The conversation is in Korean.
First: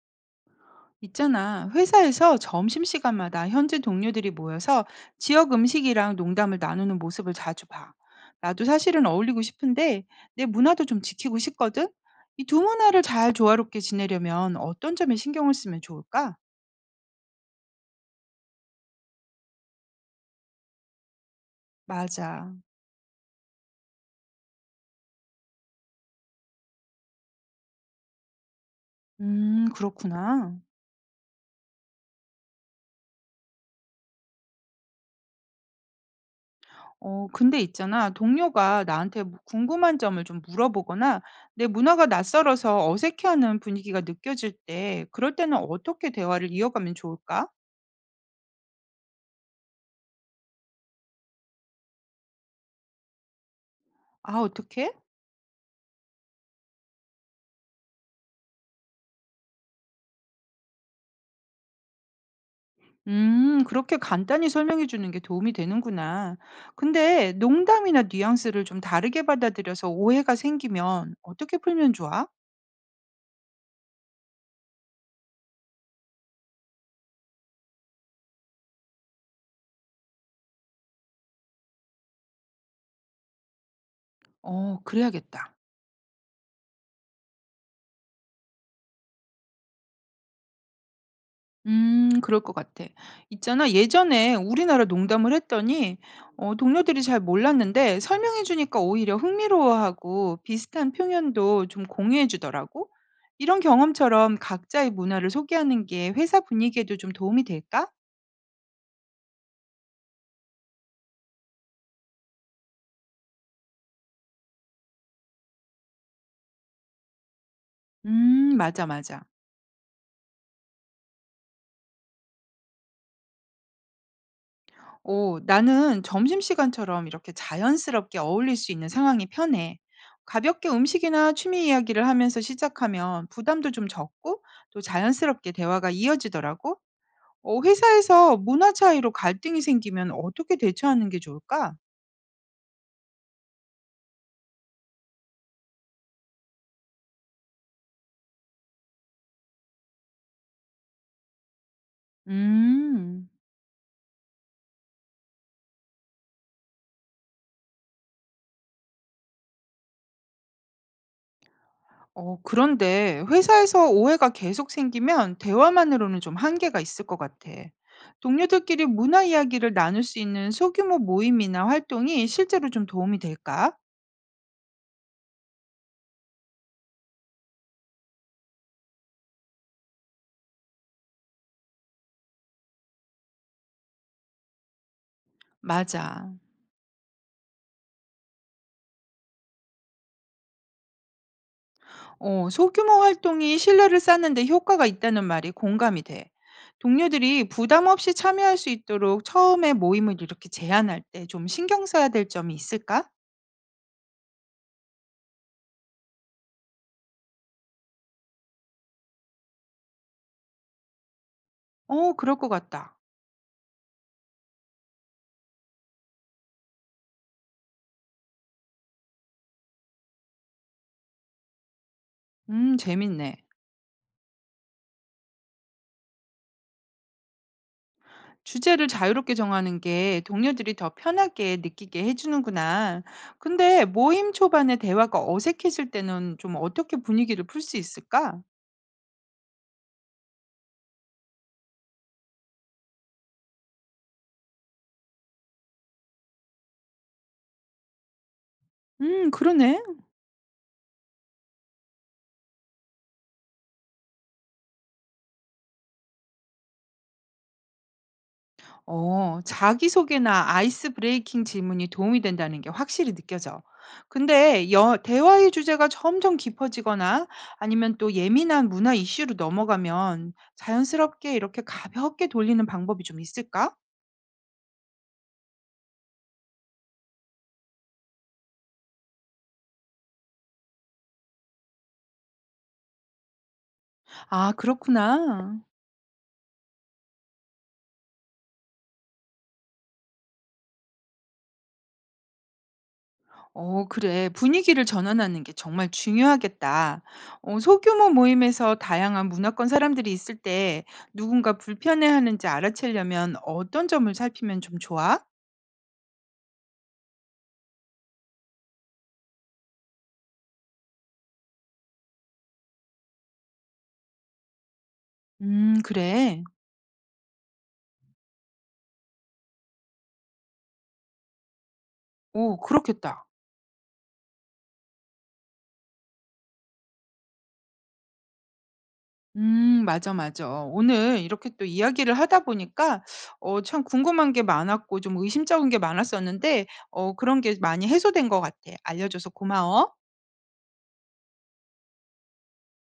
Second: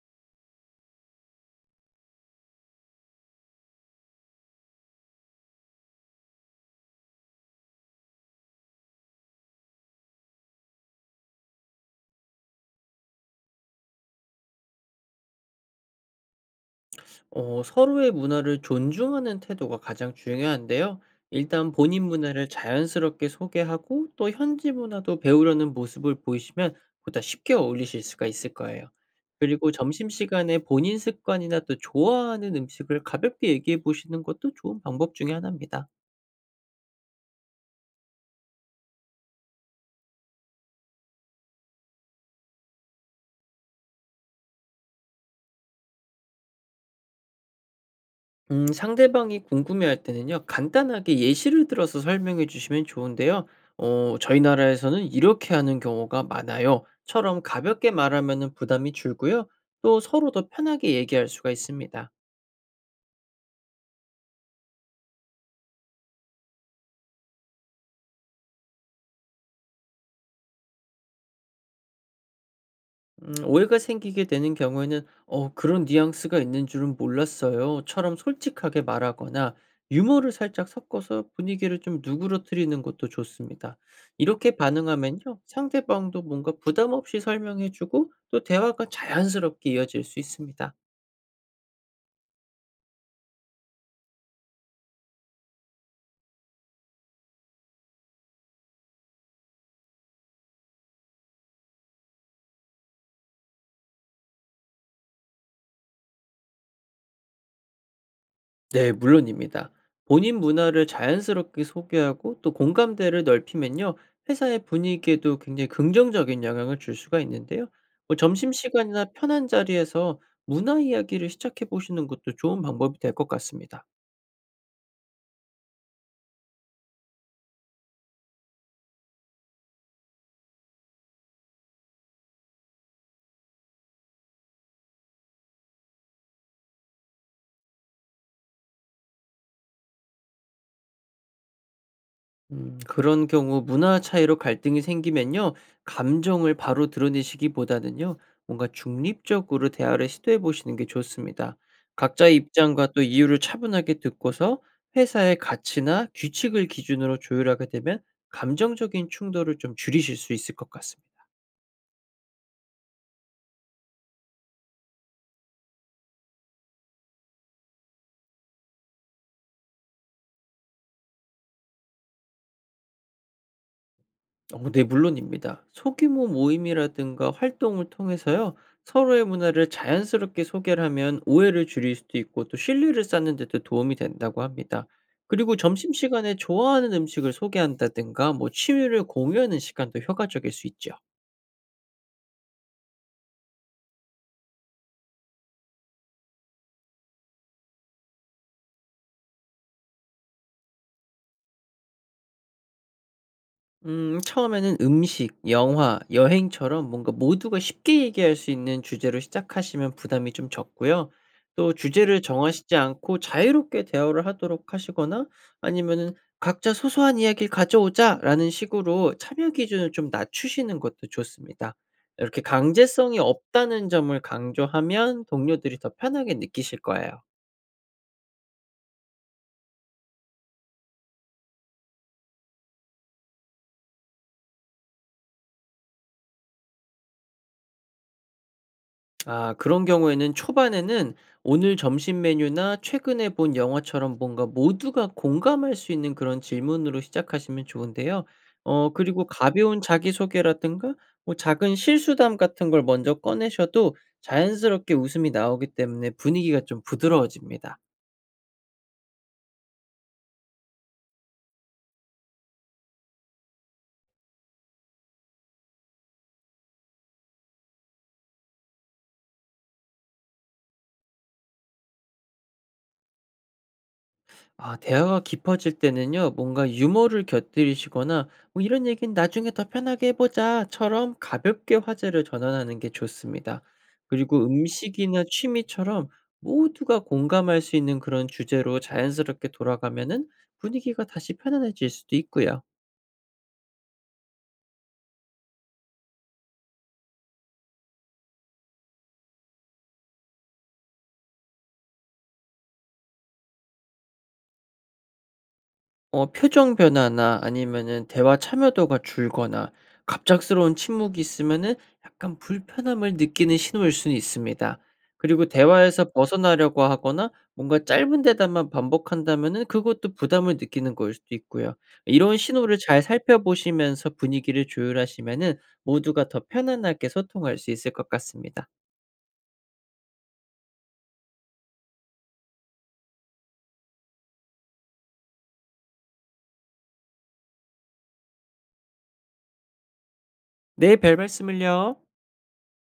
있잖아. 회사에서 점심시간마다 현지 동료들이 모여서 지역 음식이랑 농담을 나누는 모습을 자주 봐. 나도 사실은 어울리고 싶은데 내 문화도 좀 지키고 싶거든? 이 두 문화를 잘 조화롭게 지내려면 어떤 점에 신경을 쓰면 좋을까? 서로의 문화를 존중하는 태도가 가장 중요한데요. 일단 본인 문화를 맞아. 자연스럽게 소개하고 또 현지 문화도 배우려는 모습을 보이시면 보다 쉽게 어울리실 수가 있을 거예요. 그리고 점심시간에 그렇구나. 본인 습관이나 또 좋아하는 음식을 가볍게 얘기해 보시는 것도 좋은 방법 중에 하나입니다. 근데 있잖아. 동료가 나한테 뭐 궁금한 점을 좀 물어보거나 내 문화가 낯설어서 어색해하는 분위기가 느껴질 때, 그럴 때는 어떻게 대화를 이어가면 좋을까? 상대방이 궁금해할 때는요, 간단하게 예시를 들어서 설명해 주시면 좋은데요. 아, 저희 어떻게? 나라에서는 이렇게 하는 경우가 많아요. 처럼 가볍게 말하면 부담이 줄고요. 또 서로 더 편하게 얘기할 수가 있습니다. 그렇게 간단히 설명해 주는 게 도움이 되는구나. 근데 농담이나 뉘앙스를 좀 다르게 받아들여서 오해가 생기면 어떻게 풀면 좋아? 음, 오해가 생기게 되는 경우에는 "어, 그런 뉘앙스가 있는 줄은 몰랐어요."처럼 솔직하게 말하거나 유머를 살짝 섞어서 분위기를 좀 누그러뜨리는 것도 좋습니다. 이렇게 어, 반응하면요. 그래야겠다. 상대방도 뭔가 부담 없이 설명해 주고 또 대화가 자연스럽게 이어질 수 있습니다. 그럴 것 같아. 있잖아, 예전에 우리나라 농담을 했더니 동료들이 잘 몰랐는데 설명해 주니까 오히려 흥미로워하고 비슷한 표현도 좀 공유해 주더라고. 이런 경험처럼 각자의 문화를 소개하는 게 회사 분위기에도 좀 도움이 될까? 네, 물론입니다. 본인 문화를 자연스럽게 소개하고 또 공감대를 넓히면요, 회사의 분위기에도 굉장히 긍정적인 영향을 줄 수가 있는데요. 뭐 맞아, 점심시간이나 맞아. 편한 자리에서 문화 이야기를 시작해 보시는 것도 좋은 방법이 될 것 같습니다. 오, 나는 점심시간처럼 이렇게 자연스럽게 어울릴 수 있는 상황이 편해. 가볍게 음식이나 취미 이야기를 하면서 시작하면 부담도 좀 적고 또 자연스럽게 대화가 이어지더라고. 회사에서 문화 차이로 갈등이 생기면 어떻게 대처하는 게 좋을까? 그런 경우 문화 차이로 갈등이 생기면요, 감정을 바로 드러내시기보다는요, 뭔가 중립적으로 대화를 시도해 보시는 게 좋습니다. 각자의 입장과 또 음, 이유를 차분하게 듣고서 회사의 가치나 규칙을 기준으로 조율하게 되면 감정적인 충돌을 좀 줄이실 수 있을 것 같습니다. 그런데 회사에서 오해가 계속 생기면 대화만으로는 좀 한계가 있을 것 같아. 동료들끼리 문화 이야기를 나눌 수 있는 소규모 모임이나 활동이 실제로 좀 도움이 될까? 네, 물론입니다. 소규모 모임이라든가 활동을 통해서요, 서로의 문화를 자연스럽게 소개를 하면 오해를 줄일 수도 있고 또 신뢰를 쌓는 데도 도움이 된다고 합니다. 그리고 점심시간에 맞아. 좋아하는 음식을 소개한다든가 뭐 취미를 공유하는 시간도 효과적일 수 있죠. 소규모 활동이 신뢰를 쌓는 데 효과가 있다는 말이 공감이 돼. 동료들이 부담 없이 참여할 수 있도록 처음에 모임을 이렇게 제안할 때 좀 신경 써야 될 점이 있을까? 음, 처음에는 음식, 영화, 여행처럼 뭔가 모두가 쉽게 얘기할 수 있는 주제로 시작하시면 부담이 좀 적고요. 또 어, 주제를 그럴 것 정하시지 같다. 않고 자유롭게 대화를 하도록 하시거나 아니면은 "각자 소소한 이야기를 가져오자."라는 식으로 참여 기준을 좀 낮추시는 것도 좋습니다. 이렇게 강제성이 재밌네. 없다는 점을 강조하면 동료들이 더 편하게 느끼실 거예요. 주제를 자유롭게 정하는 게 동료들이 더 편하게 느끼게 해주는구나. 근데 모임 초반에 대화가 어색해질 때는 좀 어떻게 분위기를 풀 수 있을까? 아, 그런 경우에는 초반에는 오늘 점심 메뉴나 최근에 본 영화처럼 뭔가 모두가 공감할 수 있는 그런 질문으로 시작하시면 좋은데요. 어, 그리고 그러네. 가벼운 자기소개라든가 뭐 작은 실수담 같은 걸 먼저 꺼내셔도 자연스럽게 웃음이 나오기 때문에 분위기가 좀 부드러워집니다. 자기소개나 아이스 브레이킹 질문이 도움이 된다는 게 확실히 느껴져. 근데 대화의 주제가 점점 깊어지거나 아니면 또 예민한 문화 이슈로 넘어가면 자연스럽게 이렇게 가볍게 돌리는 방법이 좀 있을까? 아, 대화가 깊어질 때는요. 뭔가 유머를 곁들이시거나 뭐 "이런 얘기는 나중에 더 편하게 해 보자."처럼 가볍게 화제를 전환하는 게 좋습니다. 그리고 아, 음식이나 그렇구나. 취미처럼 모두가 공감할 수 있는 그런 주제로 자연스럽게 돌아가면은 분위기가 다시 편안해질 수도 있고요. 어, 그래. 분위기를 전환하는 게 정말 중요하겠다. 소규모 모임에서 다양한 문화권 사람들이 있을 때 누군가 불편해하는지 알아채려면 어떤 점을 살피면 좀 좋아? 어, 표정 변화나 아니면은 대화 참여도가 줄거나 갑작스러운 침묵이 있으면은 약간 불편함을 느끼는 신호일 수는 있습니다. 그리고 대화에서 그래. 벗어나려고 하거나 뭔가 짧은 대답만 반복한다면은 그것도 부담을 느끼는 걸 수도 있고요. 이런 오, 신호를 잘 그렇겠다. 살펴보시면서 분위기를 조율하시면은 모두가 더 편안하게 소통할 수 있을 것 같습니다. 음, 맞아, 맞아. 오늘 이렇게 또 이야기를 하다 보니까 어, 참 궁금한 게 많았고 좀 의심쩍은 게 많았었는데 어, 그런 게 많이 해소된 것 같아. 알려줘서 고마워. 네, 별 말씀을요.